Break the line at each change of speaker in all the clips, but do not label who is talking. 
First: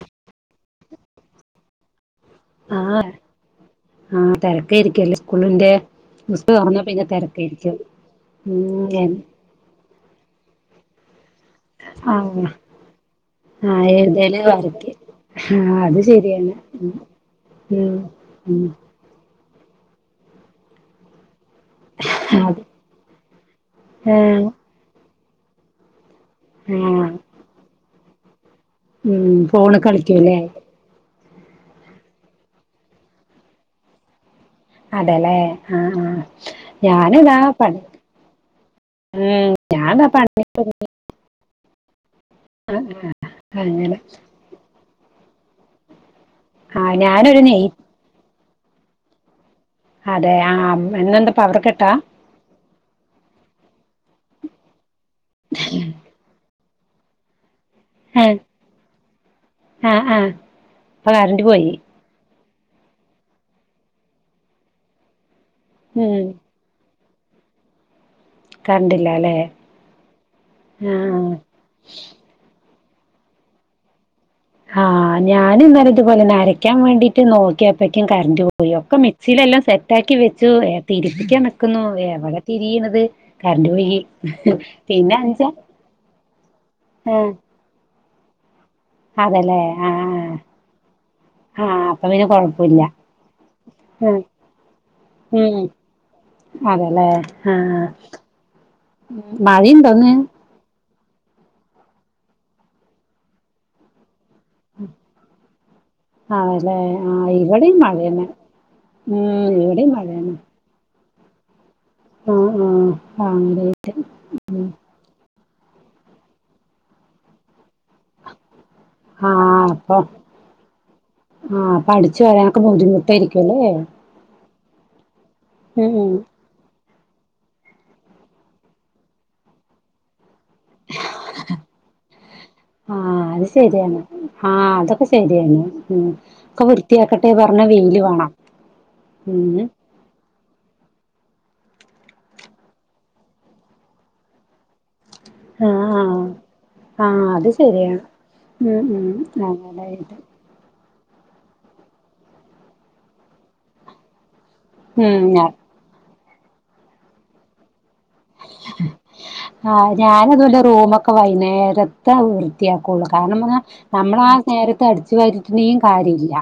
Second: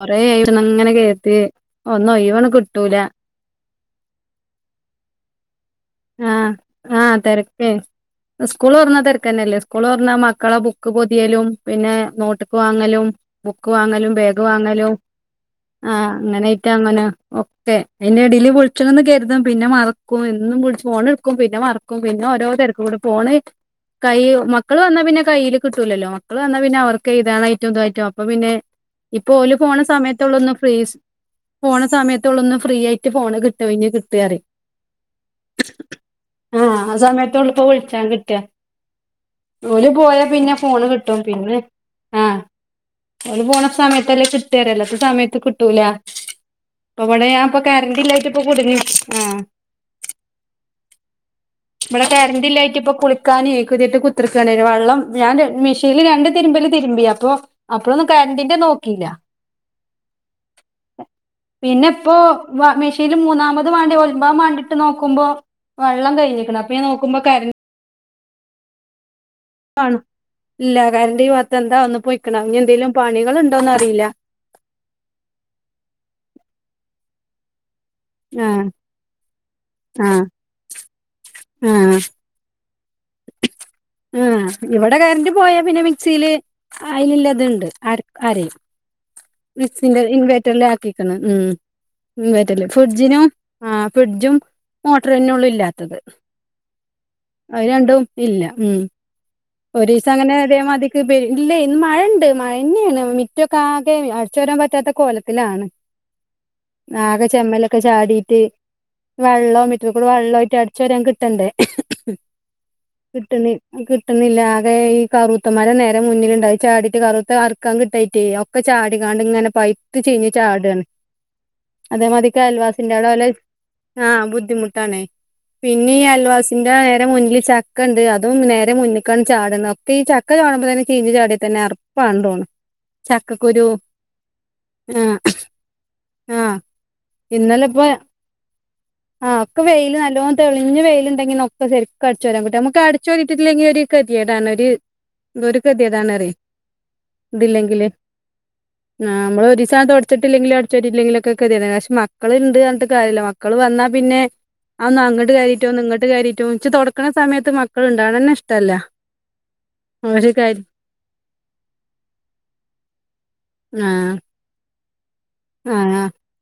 കൊറേയി ഇവ്ട്ന്ന അങ്ങനെ കേത്തി ഒന്നും ഒയ് വൊന്നും കിട്ടൂല
ആ തെരക്കായിരിക്കല്ലേ സ്കൂളിന്റെ സ്കൂൾ
ആഹ്
തുറന്നാ പിന്നെ
ആഹ് തെരക്കേ
തിരക്കായിരിക്കും ഉം
സ്കൂളൊർന്നാ
എ
തെരക്കന്നെല്ലേ. സ്കൂള് തുറന്ന് മക്കളെ ബുക്ക് പൊതിയലും പിന്നെ
ആഹ്
നോട്ട്ക്ക് വാങ്ങലും ബുക്ക്
ആഹ്
വാങ്ങലും
എഴുതല്
ബേഗ്
വരക്ക്
വാങ്ങലും
ആഹ് അത്
ആഹ
ശരിയാണ്
ങ്ങനൊയിട്ടാ അങ്ങനെ ഓക്കെ
ഉം
അയ്ന്റ്ടില്
ഉം
വിളിച്ക്ന്ന് കെരുതും പിന്നെ മർക്കും എന്നും വിളിച്ച് ഫോൺട്ക്കും പിന്നെ മറക്കും കു പിന്നെ ഓരോ
അത്
തെരക്കും കൂടെ ഫോണ് കൈ
ഏഹ്
മക്കള് വന്നാ പിന്നെ കയ്യിയില് കിട്ടൂലല്ലോ? മക്കള് വന്നാ പിന്നെ അവർക്ക്
ആഹ്
എയ്താണയ്റ്റും തായ്റ്റും. അപ്പം പിന്നേ,
ഉം
ഇപ്പൊ ഓലു പോണ
ഫോണ്
സമയതൊള്ള
കളിക്കൂല്ലേ
ഒന്ന് ഫിസ് പോണ സമയത്തോള്ളൂ ഒന്ന് ഫ്രീ ആയിട്ട് ഫോണ് കിട്ട് ഒഴിഞ്ഞ് കിട്ടു റിയും.
അതെല്ലേ ആഹ് ആ.
ആഹ് ആ
ഞാന് ഇതാണ്
സമയത്തോള്ളൂ ഇപ്പോ
പണി.
വിളിച്ചാൻ കിട്ടാ
ഉം
ഓല്
ഞാനാ
പോയാ
പണി [inaudible]
പിന്നെ ഫോണ് കിട്ടും ഓള് പോണ
അങ്ങനെ
സമയത്തല്ലേ കിട്ടേര. അല്ലാത്ത സമയത്ത് കിട്ടൂല.
ആഹ്
പ്പവ്ടെ
ഞാനൊരു
ഞാൻ ഇപ്പൊ
നെയ്
കാരണ്ട് ഇല്ലായിട്ട് ഇപ്പ കുടുങ്ങി. ആ
അതെ ആഹ് ഇന്നെന്താ പവർ കട്ടാ
വ്ടേ കരന്റില്ലായിട്ട് ഇപ്പൊ കുള ക്കാനെ കുതിട്ട് കുത്തിർക്കണ്. ഒരു വള്ളം ഞാൻ മെഷീൻൽ രണ്ട് തിര്മ്പല് തിര്മ്പി. അപ്പോ, അപോഴൊന്നും
ആഹ്
കരണ്ടിന്റെ നോക്കില്ല.
ആഹ് ആഹ് ഇപ്പൊ കറന്റ് പോയി
പിന്നെ ഇപ്പൊ വ മെഷീൽ മൂന്നാമത് വാണ്ടി ഒൽമ്പാ വാണ്ടിട്ട് നോക്കുമ്പോ വെള്ളം
ഉം
കഴിഞ്കണ്. ഇപ്പൊ ഞാ നോക്കുമ്പോ കര്
കര്ണ്ടില്ല ല്ലേ?
ആണ് ഇല്ല കരണ്ട് ഈ ഭാത് എന്താ ഒന്ന് പോയ്ക്കണം. ഇനി എന്തേലും പണികളൾണ്ടോന്ന് അറിയില്ല.
ആഹ് ഞാൻ ഇന്നലെ ഇതുപോലെന്നേ അരയ്ക്കാൻ വേണ്ടിട്ട് നോക്കിയ പ്പേയ്ക്കും കറണ്ട്റ്റ്
ആഹ്
പോയി. ഒക്കെ മിക്സിയിലെല്ലാം സെറ്റാക്കി
ആഹ്
വെച്ചു എ തിരിപ്പിക്കാൻ നിക്കുന്നു. എവിടെ തിരിയിണത്?
ആ ഇവിടെ കരന്റ്
അഞ്ചാ
പോയാ പിന്നെ മിക്സില്
ആഹ്
അയിന്ല്ലത്ണ്ട്. അര അരയും.
അതല്ലേ
മിക്സിന്റെ
ആഹ്
ഇൻവേർട്ടർല് ആക്കിക്ണ് ഉം
ആഹ് അപ്പൊ പിന്നെ
ഇൻവേർട്ടറില്.
കൊഴപ്പല്ല
ഫ്രിഡ്ജിന്, ആ
ആഹ്
ഫ്രിഡ്ജും മോട്ടറിനൊള്ളൂ
ഉം
ഇല്ലാത്തത്.
അതെല്ലേ
അത്
ആഹ്
രണ്ടും ഇല്ല. ഉം
മഴയുണ്ടോന്ന്
ഒരീസം അങ്ങനെ ഇതേ മതിക്ക്, ഇല്ലേ ഇന്ന് മഴ്ണ്ട്. മഴന്നെയാണ് മിറ്റൊക്കെ ആകെ അടി ചു വാരാൻ പറ്റാത്ത കോലത്തിലാണ്.
ആണല്ലേ
ആകെ
ആഹ്
ചെമ്മലൊക്കെ
ഇവിടെയും മഴന്നെ
ചാടിട്ട്,
ഉം
വെള്ളവും
ഇവിടെയും
മിറ്റകൂടെ
മഴന്നെ
വെള്ളയ്ട്ട് അടി ച്ചാരാൻ കിട്ടണ്ടേ.
ആഹ് ആഹ്
കിട്ട്ണ്
ആഹ്
കി ട്ട്ണില്ല ആകെ ഈ കറുത്തമരെ നേരെ മുന്നിൽണ്ടായി. അഹ് ചാടിയിട്ട് കറുത്ത അർക്കാൻ കിട്ടായിട്ടേ ഒ ക്കെ ചാടികാണ്ട് ഇങ്ങനെ പൈയ്ത്ത് ച്ചിഞ്ഞ് ചാടാണ്.
ആ അപ്പൊ
അതേമാതിക്ക്
അടിച്ചുവാരാനൊക്കെ
അയൽവാസിന്റെ അവിടെ ഓലെ
ബുദ്ധിമുട്ടായിരിക്കുംല്ലേ?
ആഹ് ബുദ്ധിമുട്ടാണേ.
ഉം
പിന്നീ
ഉം
അൽവാസ് ഇന്റെ നേരെ മുന്നിൽ ചക്കണ്ട്. അതും നേരെ മുന്നികാണ് ചാടുന്നത്. ഒക്കെ ഈ ചക്ക ചാട [unintelligible] ചീഞ് ചാടിയ തന്നെ അറപ്പാണ്ടോണ്.
ആ അത് ശരിയാണ്. ആഹ് അതൊക്കെ ശരിയാണ്. ഉം
ആഹ്
ഒക്കെ വൃ ത്തിയാക്കട്ടെ പറഞ്ഞ
ഇന്നലെ ഇപ്പോ
വെയില് വേണം.
ആഹ്
ഉം
ഒക്കെ വെയില് നല്ലോം തെളിഞ് വെയില്ണ്ടെങ്കി നമുക്കു ഒക്കെ ശെരിക്കും അടച്ച് വാരാൻ കിട്ട. നമുക്കട്ച്ച് വാരീട്ടില്ലെങ്കിൽ ഒരു കത്യേടാണ്. ഒരു, എന്തൊരു
ആഹ് ആഹ്
കെതിയെടാണറിയോ?
ആഹ് അത്
ഇതില്ലെങ്കില്,
ശരിയാണ് ഉം ഉം
ആഹ് നമ്മള് ഒരീസാ
അങ്ങനായിട്ട്
തൊട്ച്ചിട്ടില്ലെങ്കില് അ [unintelligible] ല്ലെങ്കിലൊക്കെ കതനെ. പക്ഷെ മക്കളുണ്ട് പർഞ്ഞിട്ട് കാര്യല്ല. മക്കൾ വന്നാൽ പിന്നെ അ ഒന്ന്
ഉം
അങ്ങട്
ഞാൻ
കാര്യ റ്റൊ നിങ്ങട്ട് കാരീറ്റും ൻച്ച് തൊടക്ണ സമയത്ത് മക്കളുണ്ടാണ്ന്നെ ഇഷ്
ആഹ് ഞാനത് പോലെ
കര്
റൂമ് ക്ക വൈനേരത്തെ വൃത്തിയാക്കുള്ളു. കാരണം പറഞ്ഞ
ആഹ്
നമ്മള ആ നേരത്തെ അടിച്ചു വാരി ന്നേ
ആഹ്
കാര്യല്ല.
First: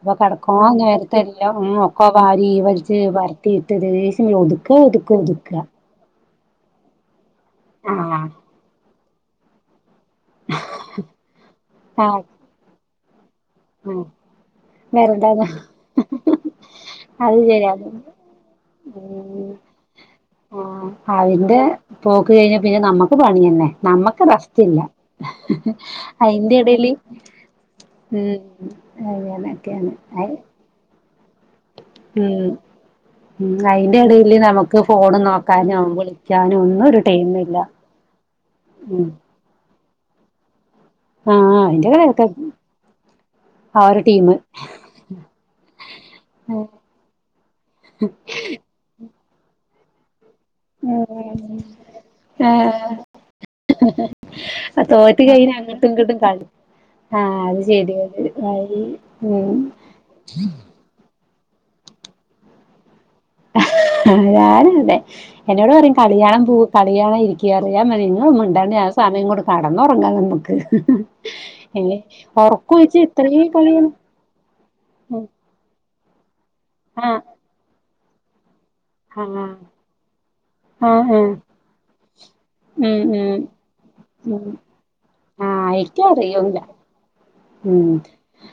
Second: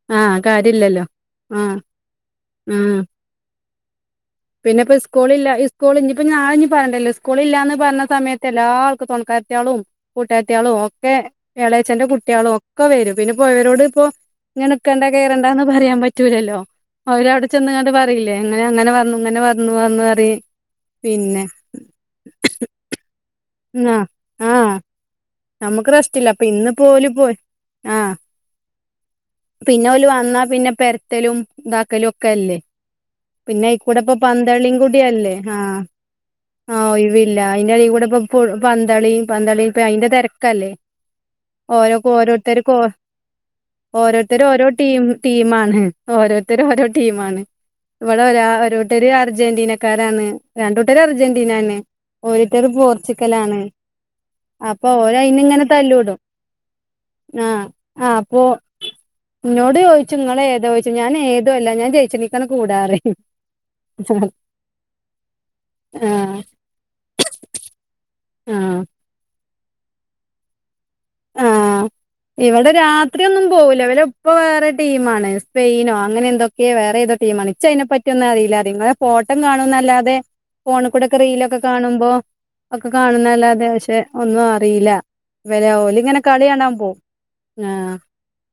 ഇപ്പൊ
ആഹ്
കെടക്കോ
കാര്യല്ലല്ലോ
നേരത്തെല്ലാം
ആഹ്
ഒക്കോ വാരി
ആഹ്
വലിച്ച് തീർത്തതിനേഷം ഒതുക്ക, ഒതുക്ക ഒതുക്ക.
സ്കൂള് ഇഞ്ഞിപ്പ ഞാന്പ വേണ്ടല്ലോ. സ്കൂളില്ലാന്ന് പറഞ്ഞ
ആഹ്
സമയത്ത് എല്ലാ ആൾ തുണിക്കാര്ത്തികളും, കൂട്ടാത്തിയാളും ഒക്കെ എളാേച്ച്ന്റെ
ആഹ്
കുട്ടികളും ഒക്കെ വരും. പിന്നെപോ പോയോരോട്
ആഹ്
ഇപ്പോ [unintelligible] നിക്കണ്ടാ
വെറുതെ
കേറണ്ടാന്ന് പറയാൻ പറ്റൂലല്ലോ. അവര്
അത്
അവിടെ
ശരിയാ
ചെന്ന കണ്ട് പറയില്ലേ. എങ്ങനെ അങ്ങനെ വന്നു ഇങ്ങനെ
ഉം
വന്നു വന്നു പറയും. പിന്നെ
അതിന്റെ പോക്ക് കഴിഞ്ഞ പിന്നെ നമ്മക്ക് പണിയന്നേ.
ആ
നമ്മക്ക്
ആഹ്
റസ്റ്റ്ല്ല.
നമുക്ക് റെസ്റ്റില്ല അപ്പൊ
അയിന്റെ
ഇന്ന്
എടേല്
പോല് പോയി ആഹ്
മ് അങ്ങനൊക്കെണ്.
വന്ന പിന്നെ പെര റ്റലുംതാക്കലും ഒക്കെ
ഉം
അല്ലേ.
ഉം
പിന്നെ
അയിന്റെ
അയ്ക്കൂടെ ഇപ്പ
എടേല്
പന്തളിയും
നമുക്ക് ഫോണ്
കൂടേയല്ലേ
നോക്കാനോ
ആഹ്
വിളിക്കാനോ ഒന്നും
ആഹ്
ഒരു
ഒഴിവില്ല
ടൈമില്ല
അയ്ന്റെടേ കൂടിപ്പം പ്പോൾ
ഉം
പന്തളിയും പന്തളിയും അയിന്റെ തിരക്കല്ലേ
ആഹ് അയിന്റെ
ഓരോക്കും
കണക്കെ
ഓരോരുത്തർക്കും ഓ
ആ ഒരു ടീമ്
ഓരോരുത്തര് ഓരോ ടീം ടീമാണ്. ഓരോരുത്തരോഓരോ ടീമാണ്. ഇവിടെ ഒര ഒരോട്ടര് അർജന്റീനക്കാരാണ്. രണ്ടുട്ടർ അർജന്റീനാണ്. ഒരോട്ടർ
ഏഹ്
പോർച്ചുഗലാണ് അപ്പൊ ഓ
തോറ്റ്
അയിന്
കഴിഞ്ഞ
ഇങ്ങനെ
അങ്ങട്ടും ഇങ്ങട്ടും
തല്ലൂടും.
കളി അത്
ആഹ് ആഹ്
ശെരിയാണ്
അപ്പൊ
ഉം
നിന്നോട് ചോയ്ച്ചും നങ്ങളെ ഏതാ ചോയ്ച്ചു ഞാൻ ഏത് അല്ല ഞാൻ ജയിച്ണീക്കാ കൂടാറിം
ഞാന് അങ്ങനെ എന്നോട് പറയും
ആഹ്
കളിയാണം പോ കളിയാണം ഇരിക്ക ഞാൻ പറയും നിങ്ങളൊന്ന്
ആഹ്
മിണ്ടാതെ സമയം കൂടെ കടന്ന ഉറങ്ങാ നമ്മക്ക്.
ആഹ്
അല്ലെ ഉറക്ക ഒഴിച്ച് ഇത്രയും കളിയാണ്.
ഇപ്പൊ വേറെ ടീമാണ് സ്പെയിനോ അങ്ങനെ എന്തൊക്കെ വേറെ ഏതോ
ആഹ്
ടീമാണ് ഇച്ചാ അയ്നെ പറ്റിയൊന്നും അറിയില്ല പറയും ഫോട്ടോം
ആഹ്
കാണുംന്നല്ലാതെ ഫോണ്
ആഹ്
കൂടെക്കെ
ആഹ്
റീലൊക്കെ കാണുമ്പോ ഒക്കെ
ഉം ഉം
കാണുന്നല്ലത പക്ഷെ ഒന്നും
ഉം
അറിയില്ല
ആഹ്
ഇവലെഓലി
എനിക്കറിയൂല
കളിക്കാണാൻ പോവും
ഉം
ആഹ്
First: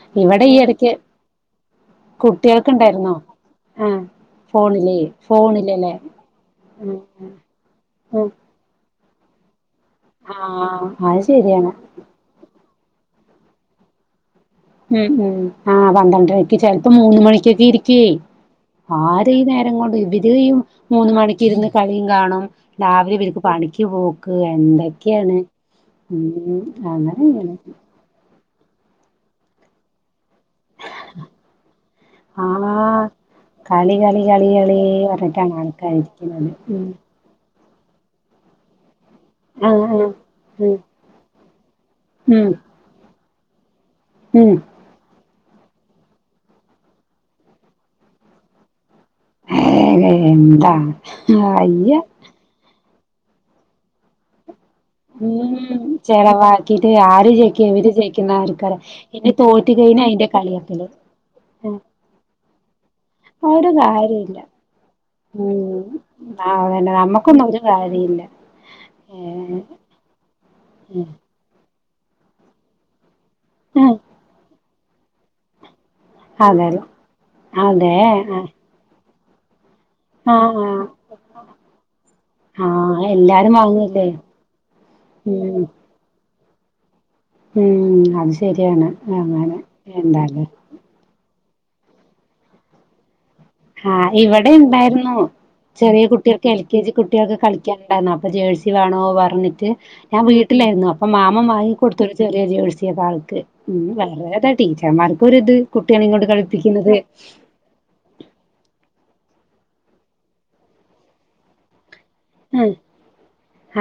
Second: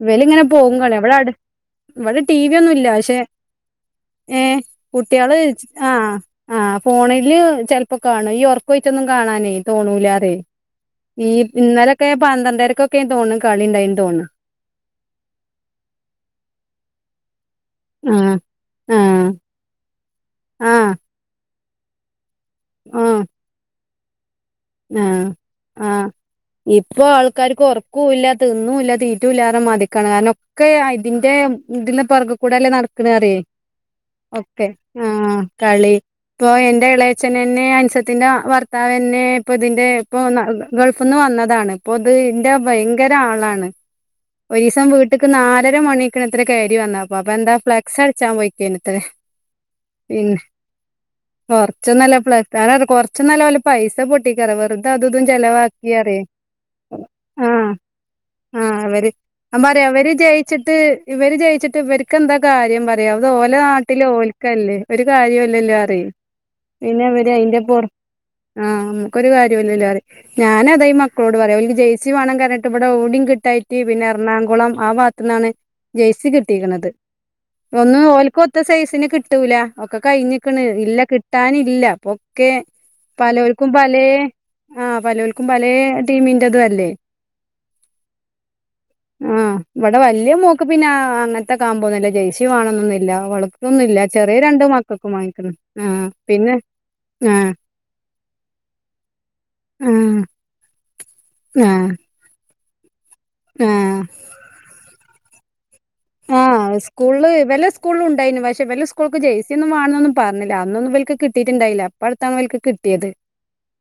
ഇവല് ഇങ്ങനെ
ഇവിടെ ഈ
പോകും
എടക്ക്
കളി ഇവിടെ അടു ഇവിടെ ടി വി ഒന്നുംല്ല
കുട്ടികൾക്കുണ്ടായിരുന്നോ
പക്ഷെ
ആഹ്
ഏഹ്
ഫോണിലേ
കുട്ടികള്
ഫോണിലല്ലേ
ആഹ് ആഹ്
ഉം
ഫോണില് ചെലപ്പോ
ഉം
കാണും ഈ ഉറ ക്കോയിറ്റൊന്നും കാണാനേ തോണൂലാറി
ആഹ് അത്
ഈ
ശരിയാണ്
ഇന്നലെ പന്ത്രണ്ടരക്കൊക്കെ തോന്ന്ണ് കളിണ്ടായന് തോന്നും.
ഉം ഉം ആഹ് പന്ത്രണ്ടരക്ക് ചിലപ്പോ മൂന്ന് മണിക്കൊക്കെ ഇരിക്കേ.
ആഹ് ആഹ്
ആര് ഈ നേരം കൊണ്ട് ഇവരയും
ആഹ്
മൂന്നു മണിക്ക് ഇരുന്ന് കളിയും കാണും.
ആഹ്
രാവിലെ വൽക് പണിക്ക് പോക്ക്
ആഹ്
എന്തൊക്കെയാണ് ഉം അങ്ങനെന്നെണ്
ക്കും ഇല്ല തിന്നുല്ല തീറ്റും ഇല്ലാ പറഞ്ഞ മതിരിക്കാണ് കാരണം ഒക്കെയാ ഇതിന്റെ ഇതിന്റെ പുറകെ കൂടെല്ലേ
ആഹ്
നടക്ണ അറിയേ
കളി കളി കളി
ഓക്കെ
കളി
ആഹ്
പറഞ്ഞിട്ടാണ്
കളി
ആൾക്കാര് ഇരിക്കുന്നത്
ഇപ്പൊ
ഉം
എന്റെ എളേ ച്ഛനന്നെ അൻസത്തിന്റെ ഭർത്താവന്നെ പ്പൊതിന്റെ
ആഹ്
ഇപ്പൊ
ആഹ് ഉം
ഗൾഫിന്ന് വന്നതാണ് ഇപ്പൊ ഇത് ഇന്റെ
ഉം
ഭയങ്കര ആളാണ്.
ഉം
ഒരീസം വീട് ട്ട്ക്ക് നാലര മണിക്ക്നത്ര കയറി വന്നാപ്പ അപ്പൊ എന്താ ഫ്ലെക്സ്ടിച്ചാൻ പോയിക്കനെത്ര പിന്നെ
എന്താ
കൊറച്ച
അയ്യ
ന്നല്ല ഫ്ലക്സ് കൊറച്ച നല്ല ഓലെ പൈസ പൊട്ടി ച്ച്റ വെറുത അതും
ഉം
ഇതുംചിലവാക്കിറയ്
ചെലവാക്കിട്ട് ആര് ജയിക്കും
ആഹ്
ഇവര് ജയിക്കുന്ന ആർക്കറിയാം
ആഹ് വര്
പിന്നെ
ഞാൻ
തോറ്റ്
പറയാ
കഴിഞ്ഞാ
അവര്
അയിന്റെ
ജയിച്ചിട്ട്
കളിയാക്കല്
ഇവര് ജയിച്ചിട്ട് ഇവർക്ക്ന്താ കാര്യം പ റിയാ അത് ഓല
ഒരു
നാട്ടില്
കാര്യല്ല
ഓൽക്കല്ലേ ഒരു
ഉം
കാര്യല്ലല്ലോറിയെ
അതന്നെ
പിന്നെ ഇവര്
നമ്മക്കൊന്നും ഒരു
അയിന്റെറ പൊ
കാര്യല്ല
ആഹ് നമൊക്കൊരു
ഏഹ്
കാര്യല്ലല്ലേറയും. ഞാന് അത ഈ
ഉം
മക്കളോട് പറയാ ജയ് സി വേണന്ന് പറഞ്ഞിട്ട് ഇവിടെ എവിടിം കിട് ട്ടായിട്ട്
ഉം
പിന്നെ എറണാകുളം ആഹ് ഭാത്ത്ന്നാണ് ജേഴ്സി
അതെല്ലോ
കിട്ടിക്കണത്
അതെ
ഒന്നും ഓല്ക്കൊത്ത സൈസിന് കിട്ടൂല ഒക്കെ
ആ
കഴിഞ്ഞിക്ക്ണ്
ആ
ഇല്ല കിട്ടാനില്ല പപ്പൊക്കെ
ആ എല്ലാരും
പലോൽക്കും പലേ
വാങ്ങല്ലേ
ആഹ് പലോൽക്കും
ഉം
പലേ ടീമിന്റെതു ല്ലേ
ഉം അത് ശരിയാണ് അങ്ങനെ എന്താലേ
ക്ക് പിന്നെ അങ്ങൻത്തെ കാമ്പോന്നില്ല ജയ്സി വേണൊന്നുന്നില്ല വൾ
ആഹ് ഇവിടെ ണ്ടായിരുന്നു ചെറിയ
ആഹ്
കുട്ടികൾക്ക്
പിന്നെ
എൽ കെ ജി കുട്ടികൾക്ക്
ആഹ്
കൾ ക്കെണ്ടായിരുന്നു അപ്പൊ ജേഴ്സി വേണോ പറഞ്ഞിട്ട് ഞാൻ
ആഹ്
വീട്ടിലായിരുന്നു അപ്പൊ മാമൻ വങ്ങി
ആഹ്
കൊടുത്ത് ചെറിയ ജോയിസിയ ആൾക്ക് ഉം
ആഹ്
വേറെ താ ടീച്ചർമാർക്കൊരിത് കുട്ട്യേളെയും കൊണ്ട് കളിപ്പിക്കുന്നത്
സ്കൂളും ഉണ്ടായിനു പക്ഷെ ഇവിലെ സ്കൂൾക്ക് ജൈസിയൊന്നുംവാ ണുന്നൊന്നും പറഞ്ഞില്ല അന്നൊന്നും ഇവൽക്ക് കിട്ടിയിട്ടുണ്ടായില്ല ഇപ്പട്ത്താന്നോൽക്ക്
ആ
കിട്ടിയത്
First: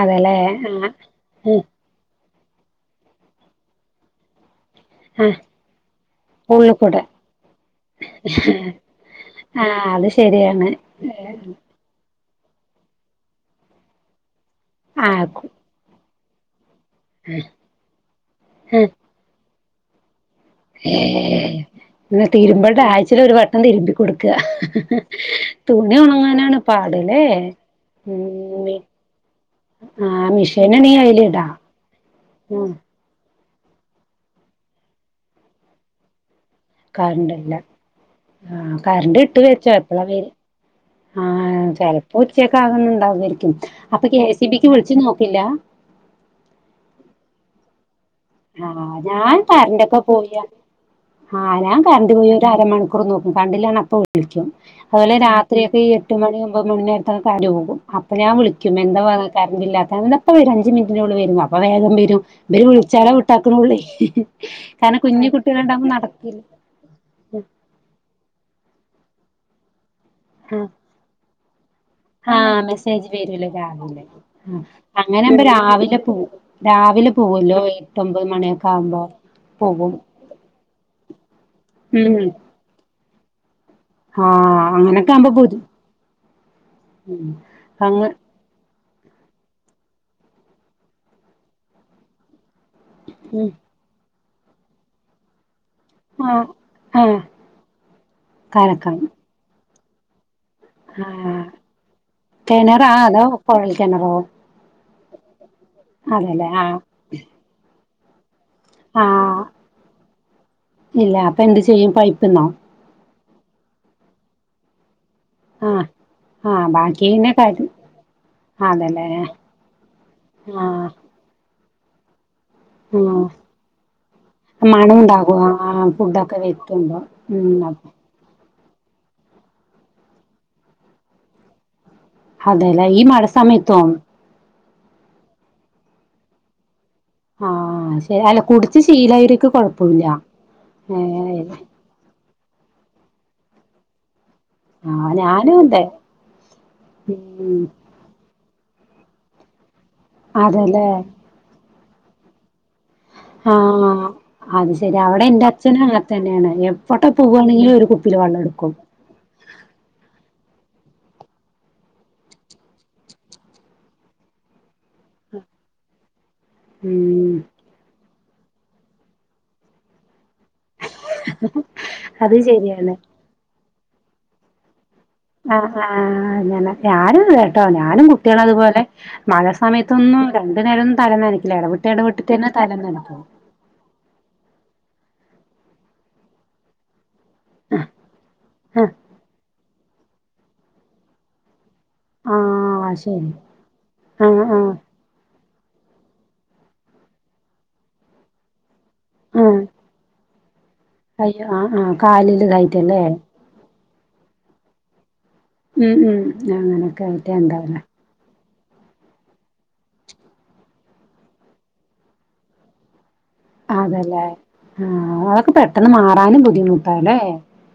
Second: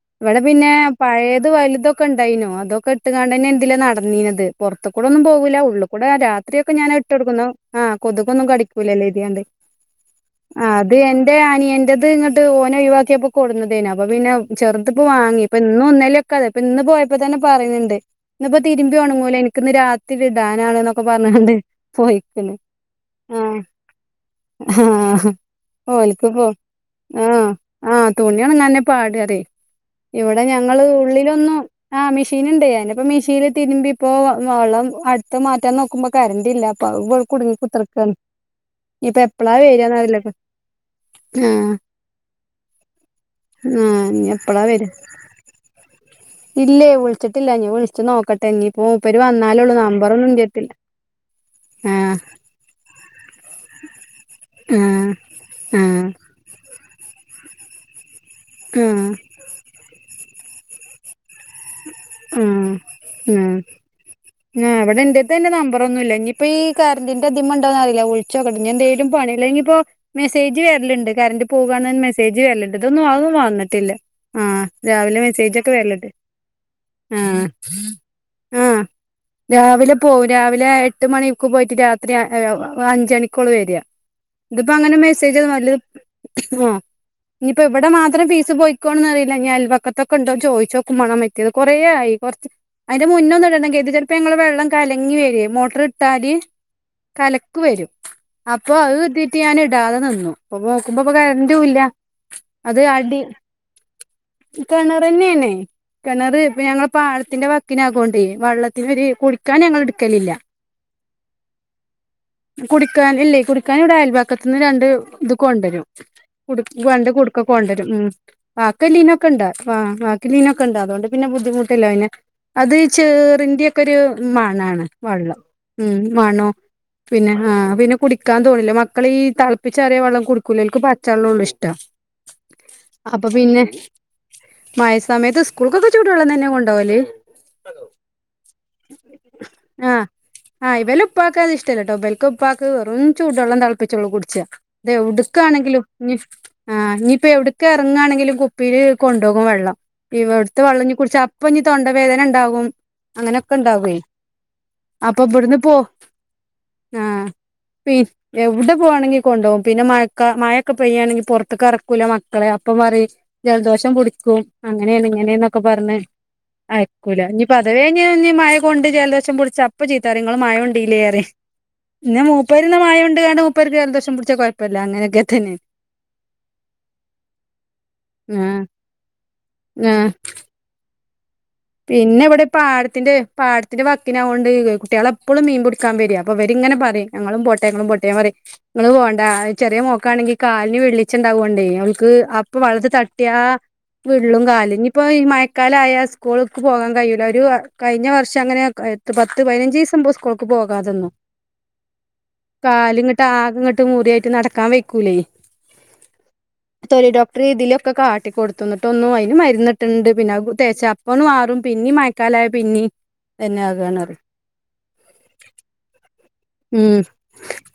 അതെല്ലേ
ഇവിടെ പിന്നെ
ആ
പഴയത് വലുതൊ ക്കെണ്ടായിനു അതൊക്കെ ഇട്ടുകാണ്ടന്നെ ഇതിലെ നടന്നീനത് പൊർത്തുകൂടെന്നും
ആ
പോകൂല്ല ഉള്ളു കൂടെ രാത്രിയൊക്കെ ഞാന്
ഉള്ളിക്കൂടെ
ഇട്ടൊട്ടുക്കുന്നു ആഹ് കൊതുക്കൊന്നും കടിക്കൂലല്ലെർതികാണ്ട്
ആ അത് ശരിയാണ്
ആഹ് അത് എന്റെ അനിയന്റത് ഇങ്ങ ഓന് ഒയിവാക്കിയപ്പൊ കൊട്ന്നതേനു അപ്പൊ പിന്നെ ചെറുതുപ്പോ
ആ
വാങ്ങി ഇപ്പ ഇന്നും ഇന്നേലൊക്കെതെ ഇപ്പ ഇന്ന് പോ ഇപ്പൊ തന്നെ പറിണ് ണ്ട്. ഇന്നിപ്പോ തിരുമ്പി ഒണങ്ങൂലേ എനിക്കിന്ന് രാത്രി യിടാനാണ് ന്നൊക്കെ പർഞ്ഞ്കാണ്ട്
ഇന്ന് തിർമ്പണ്ട ആഴ്ചയിൽ ഒരു വട്ടം തിരുമ്പി കൊടുക്ക
ആഹ്
തുണി
ഓൽക്കിപ്പോ
ഒണങ്ങാനാണ്
ആഹ് ആഹ് തുണിയൊണങ്ങാന്നെ പാട് പറിയേ
ആഹ്
ഇവിടെ ഞങ്ങള്
മിഷീനാണെങ്കി അയിലിടാ
ഉള്ളിലൊന്നും ആഹ് മെഷീൻ ഇണ്ടേ
ഉം
പിന്നെപ്പ മിഷീനിൽ തിരുമ്പി ഇപ്പോ വ വള്ളം അട്ത്തെ മാറ്റാൻ നോക്കുമ്പോ കറന്റില്ല പ്പ [unintelligible] കുട്ങ്ങി
കറണ്ടില്ല
കുത്തർക്കാണ്
ആഹ്
ഇത്
കറണ്ട് ഇട്ട്
എപ്പളാ
വെച്ചോ എപ്പളാ
വെരാന്നറിയില്ല.
വര ആഹ് ചെൽപ്പോ ഉച്ചക്കാകുന്നുണ്ടാവരിക്കും അപ്പൊ
ആഹ്
കെ
ഇനി
സി
എപ്പളാ
ബിക്ക്
വരാ
വിള്ച്ച് നോക്കില്ല
ഇല്ലേ വുള്ച്ചിട്ടില്ല ഇനി വുള്ച്ച് നോക്കട്ടെ ഇനിപ്പം
ആഹ്
മൂപ്പര്
ഞാൻ
വന്നാലുള്ളൂ
കറണ്ടൊക്കെ
നമ്പറൊ ന്നും
പോയി
എന്റെട്ത്തില്ല.
ആഹ് ഞാൻ കർണ്ട് പോയി ഒരു അരമണിക്കൂർ നോക്കും കണ്ടിലാന്ന് അപ്പ വിളിക്കും
ആഹ്
അതുപോലെ രാത് ത്രി ഈ
ആഹ്
എട്ട് മണി ഒമ്പത് മണി [unintelligible] ആഹ് കാര് പോകും അപ്പൊ ഞാൻ വിളിക്കും
ആഹ്
എന്താ
ആഹ്
കരണ്ടില്ലാത്തെ അപ്പെവരും അഞ്ചു മിനിറ്റിനുള്ളിൽ വരും [unintelligible] അപ്പ വേഗം വരും ഇവരെ
ഉം
വിള്ച്ചാലാ [unintelligible]
ആഹ്
കട്ടാക്കണുള്ളേ കാരണം കുഞ്ഞു കുട്ടികളുണ്ടാവുമ്പോ നടക്കി
കർണ്ടിന്റെ ഇതിമുണ്ടോന്നറിയില്ല വുള്ച്ചോകട്ടെ ഇനി എന്തേലും പണിലേ ങ്കിപ്പോ മെസേജ് വെർലുണ്ട് കരണ്ട് പോകാന്നെൻ മെസ്സേജ്
ആഹ്
വെർല്ല്ണ്ട്
മെസ്സേജ്
ഇതൊന്നുംഅതൊന്നും
വരൂല
വന്നിട്ടില്ല
രാവിലെ
ആഹ് രാവിലെ
അങ്ങനാവുമ്പോ
മെസ്സേജൊക്കെ
രാവിലെ
വെർല്ല്ണ്ട്
പോവും രാവിലെ പോവല്ലോ എട്ടൊമ്പത് മണിയൊക്കെ
ആഹ്
ആകുമ്പം
രാവിലെ പോവും രാവിലെ എട്ട് മണിക്ക് പോയിട്ട് രാത്രി
ഉം
അ എ അഞ്ചണിക്കോളളു വെര
ആഹ്
ഇതിപ്പോ അങ്ങനെ
അങ്ങനൊക്കെ ആവുമ്പോ
മെസ്സേജൊന്നും
പോരും
വർല് ആഹ്
ഉം
ഇനിയിപ്പോ ഇവിടെ
അങ്ങ്
മാത്രം ഫീസ് പോയി ക്കോന്ന് അറിയില്ല ഞാ അയൽവക്കത്തൊക്കെണ്ടോ ചോദിച്ചോക്കുമ്മാണം പറ്റിയത് കൊറേ ആയി കൊർച്ച് അയ്ന്റെ മുന്നെ ഒന്ന്
ഉം
ഇടണം കെർതും ചെൽപ്പോ ഞങ്ങളെ വെള്ളം കലങ്ങി വരെ മോട്ട്ർ ഇട്ടാല്
ആഹ് ആഹ്
കലക്ക് വരും അപ്പൊ
കലക്കാം
അതെർദീട്ട് ഞാൻ ഇടാതെ നിന്നു അപ്പൊ നോക്കുമ്പോപ്പൊ
ആഹ്
കർണ്ടും ഇല്ല അത്
കെണറാ
അടി
അതോ കൊഴൽ കെണറോ
കിണറന്നേണെ കിണർ
അതെല്ലേ
ഇപ്പ
ആഹ്
ഞങ്ങ പാടത്തിന്റെ വക്കിനാകോണ്ടേ വള്ളത്തി ത്തിനൊര്
ആഹ്
കുടിക്കാന് ഞങ്ങളെടുക്കലില്ല
ഇല്ല അപ്പൊ എന്ത് ചെയ്യും പൈപ്പ്ന്നോ
കുടിക്കാനില്ലേ കുടിക്കാൻ ഇവിടെ അയൽവക്കത്തിന്ന് രണ്ട് ഇത് കൊണ്ടരും
ആഹ്
കുട്
ആഹ്
വണ്ട്
ബാക്കിന്നെ
കുടുക്ക
കാര്യം
കൊണ്ടരും ഉം
അതെല്ലേ
ബാക്കലീനൊക്കെ ഇണ്ട ആഹ് ബാക്കിലീനൊ
ആഹ്
ണ്ട് പിന്നെ ബുദ്ധിമുട്ടില്ല പിന്നെ അത്
ആഹ്
ചേറിന്റെയൊക്കെരു മണാണ്
മണം ഉണ്ടാകോ
വള്ളം
ആഹ്
ഉം
ഫുഡൊക്കെ
മണോ
വെക്കുമ്പോ
പിന്നെ
ഉം
ആഹ് പിന്നെ കുടി ക്കാൻ തോണില്ല മക്കളീ തള്പ്പിച്ചാറിയ വള്ളം കുടിക്കൂലാ ഓല്ക്ക് പച്ച വെള്ളള്ളോ ഇഷ്ടം
അതെ ല്ലേ ഈ
അപ്പൊ പിന്നെ
മഴസമയത്തോം
മഴ സമയത്ത് സ്കൂൾക്കൊക്കെ ചൂടെള്ളം തന്നെ കൊണ്ടോവല്
ആഹ് ശരി അല്ല കുടിച്ച് ശീലായോർക്ക് കൊഴപ്പല്ല ഏഹ്
ട്ടോ ബൽക്കുപ്പാക്ക് വെറും ചൂടെള്ളം തള്പ്പിചുള്ളൂ കുട്ച്ച തെ
ആഹ് ഞാനും
എവ്ടുക്കാണെങ്കിലും
അതെ
ഇഞ് ആഹ് ഇനിയിപ്പോ
ഉം
എവ്ട്ക്കേറ ങ്ങാണെങ്കിലും കുപ്പിയില് കൊണ്ടോകും വെള്ളം ഇവിട്ത്തെ വള്ളം
അതെല്ലേ
ഇഞ്ഞ് കുട്ച്ച അപ് പ്പഞ്ഞ് തൊണ്ടവേദന ഇണ്ടാവും അങ്ങനെയൊക്കെ ഇണ്ടാവേ
ആഹ് അത് ശെരി അവിടെ എന്റെ അച്ഛനും അങ്ങത്തെന്നെയാണ് എവടെ
ആഹ്
പോവാണെങ്കിലും ഒരു
പി
കുപ്പില് വെള്ളം എട്ക്കും.
എവിടെ പോവാണെങ്കി കൊണ്ടോകും. പിന്നെ മഴക്കാ മഴൊക്കെ പെയ്യാണെങ്കിൽ പൊർത്ത്ക്ക് അറക്കൂല്ല മക്കളെ അപ്പം പറിം ജലദോഷം പുടിക്കും അങ്ങനെയാണ് ഇങ്ങനെയന്നൊക്കെ പറഞ്ഞ ആയ്ക്കൂല
ഉം
ഇനി അഥവേഞ്ഞ് ന് മയകൊണ്ട് ജലദോഷം പിട്ച്ച അപ്പ ചീത്തറിം ങ്ങൾ മയ കൊണ്ടീല്ലേ പിന്നെ
അത്
മുപ്പേരന്നെ
ശരിയാണ്.
മയ കൊണ്ട് കാണ്ട് മുപ്പേർക്ക് ജലദോഷം പിട്ച്ചാ കൊഴ്പ്പല്ല അങ്ങനെയൊക്കെ തന്നെ
ആഹ് ആഹ് ആഹ് ഞാനും കേട്ടോ ഞാനും കുട്ടിയാളും
ആഹ്
അതുപോലെ മഴ
ആഹ്
സമയത്തൊന്നും രണ്ടു നേരും ഒന്നും തലന്നനക്കില്ല എടവിട്ട്
പിന്നെ ഇവിടെ
എടവിട്ടിട്ടന്നെ തല
പാടത്തിന്റെ
നനക്കും
പാടത്തിന്റെ വാക്കിനാവൊണ്ട് കുട്ടികളെപ്പോഴും മീൻ പുടിക്കാൻ വരേ അപ്പൊ ഇവരിങ്ങനെ പറയും ഞങ്ങളും പോട്ടെ ങ്ങളും പോട്ടെ ഞാൻ പറയും
ആഹ്
നിങ്ങള് പോണ്ട ചെറിയ മോക്കാണെങ്കിൽ കാലിന് വെളിച്ചിണ്ടാവോണ്ടേ ക്ക് അപ്പൊ വള്ളത്ത്
ആഹ്
തട്ടിയ
ശരി
വിള്ളും
ആഹ്
കാല്
ആഹ്
ഇനിപ്പോ ഈ മയക്കാലയാ സ് ക്കൂൾക്ക് പോകാൻ കയൂല്ല ഒരു കഴിഞ്ഞ വർഷം അങ്ങനെ എട്ട് പത്ത്
ആഹ്
പയ്നഞ്ചീസം വള് ക്കൂൾക്ക് പോകാതന്നു
അയ്യോ ആഹ് ആഹ് കാലില് ഇതായിട്ടല്ലേ
കാല്ങ്ങട്ട് ആകങ്ങട്ട് മുറിയായിട്ട് നടക്കാൻ വെയ്ക്കൂലേ
ഉം ഉം അങ്ങനൊക്കെ
തൊലി
ആയിട്ട്
ഡോക്ടർ
എന്താവുല്ലേ
ഇതിലൊക്കെ കാട്ടി കൊടു ത്തു ന്നട്ടൊന്നും അയ്ന് മരുന്ന്ട്ട്ണ്ട് പിന്നെ അത് തേച്ച അപ്പം ഒന്നു മാറും പിന്നിം മയക്കാലായ പിന്നിം ഇതന്നെ ആകാണ് പറയും
അതല്ലേ ആ അതൊക്കെ പെട്ടെന്ന് മാറാനും
ഉം
ബുദ്ധിമുട്ടല്ലേ?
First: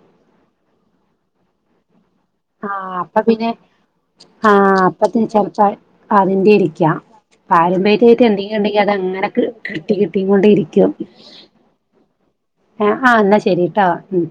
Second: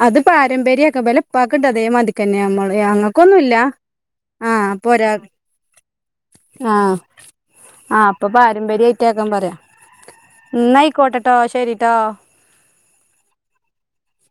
അത് പാരമ്പര്യൊക്കെ ഇവലപ്പാക്ക് ണ്ട് അതേ മാതിരിക്കന്നെ നമ്മള് ഞങ്ങക്കൊന്നുല്ല ആഹ്
ആഹ
അപ്പൊ ഒരാ
അപ്പത്തിന് ചെലപ്പോ അതിന്റെ
ആഹ്
ഇരിക്കാം
ആഹ്
പാരമ്പര്യ
അപ്പൊ
എന്തെങ്കിണ്ടെങ്കിൽ അത്
പാരമ്പര്യായിട്ടാക്കാൻ
അങ്ങനെ
പറയാ
കിട്ടി കിട്ടി കൊണ്ടിരിക്കും
ഇന്നായിക്കോട്ടെട്ടോ ശരിട്ടോ
അ ആ എന്നാ ശരീട്ടോ ഉം.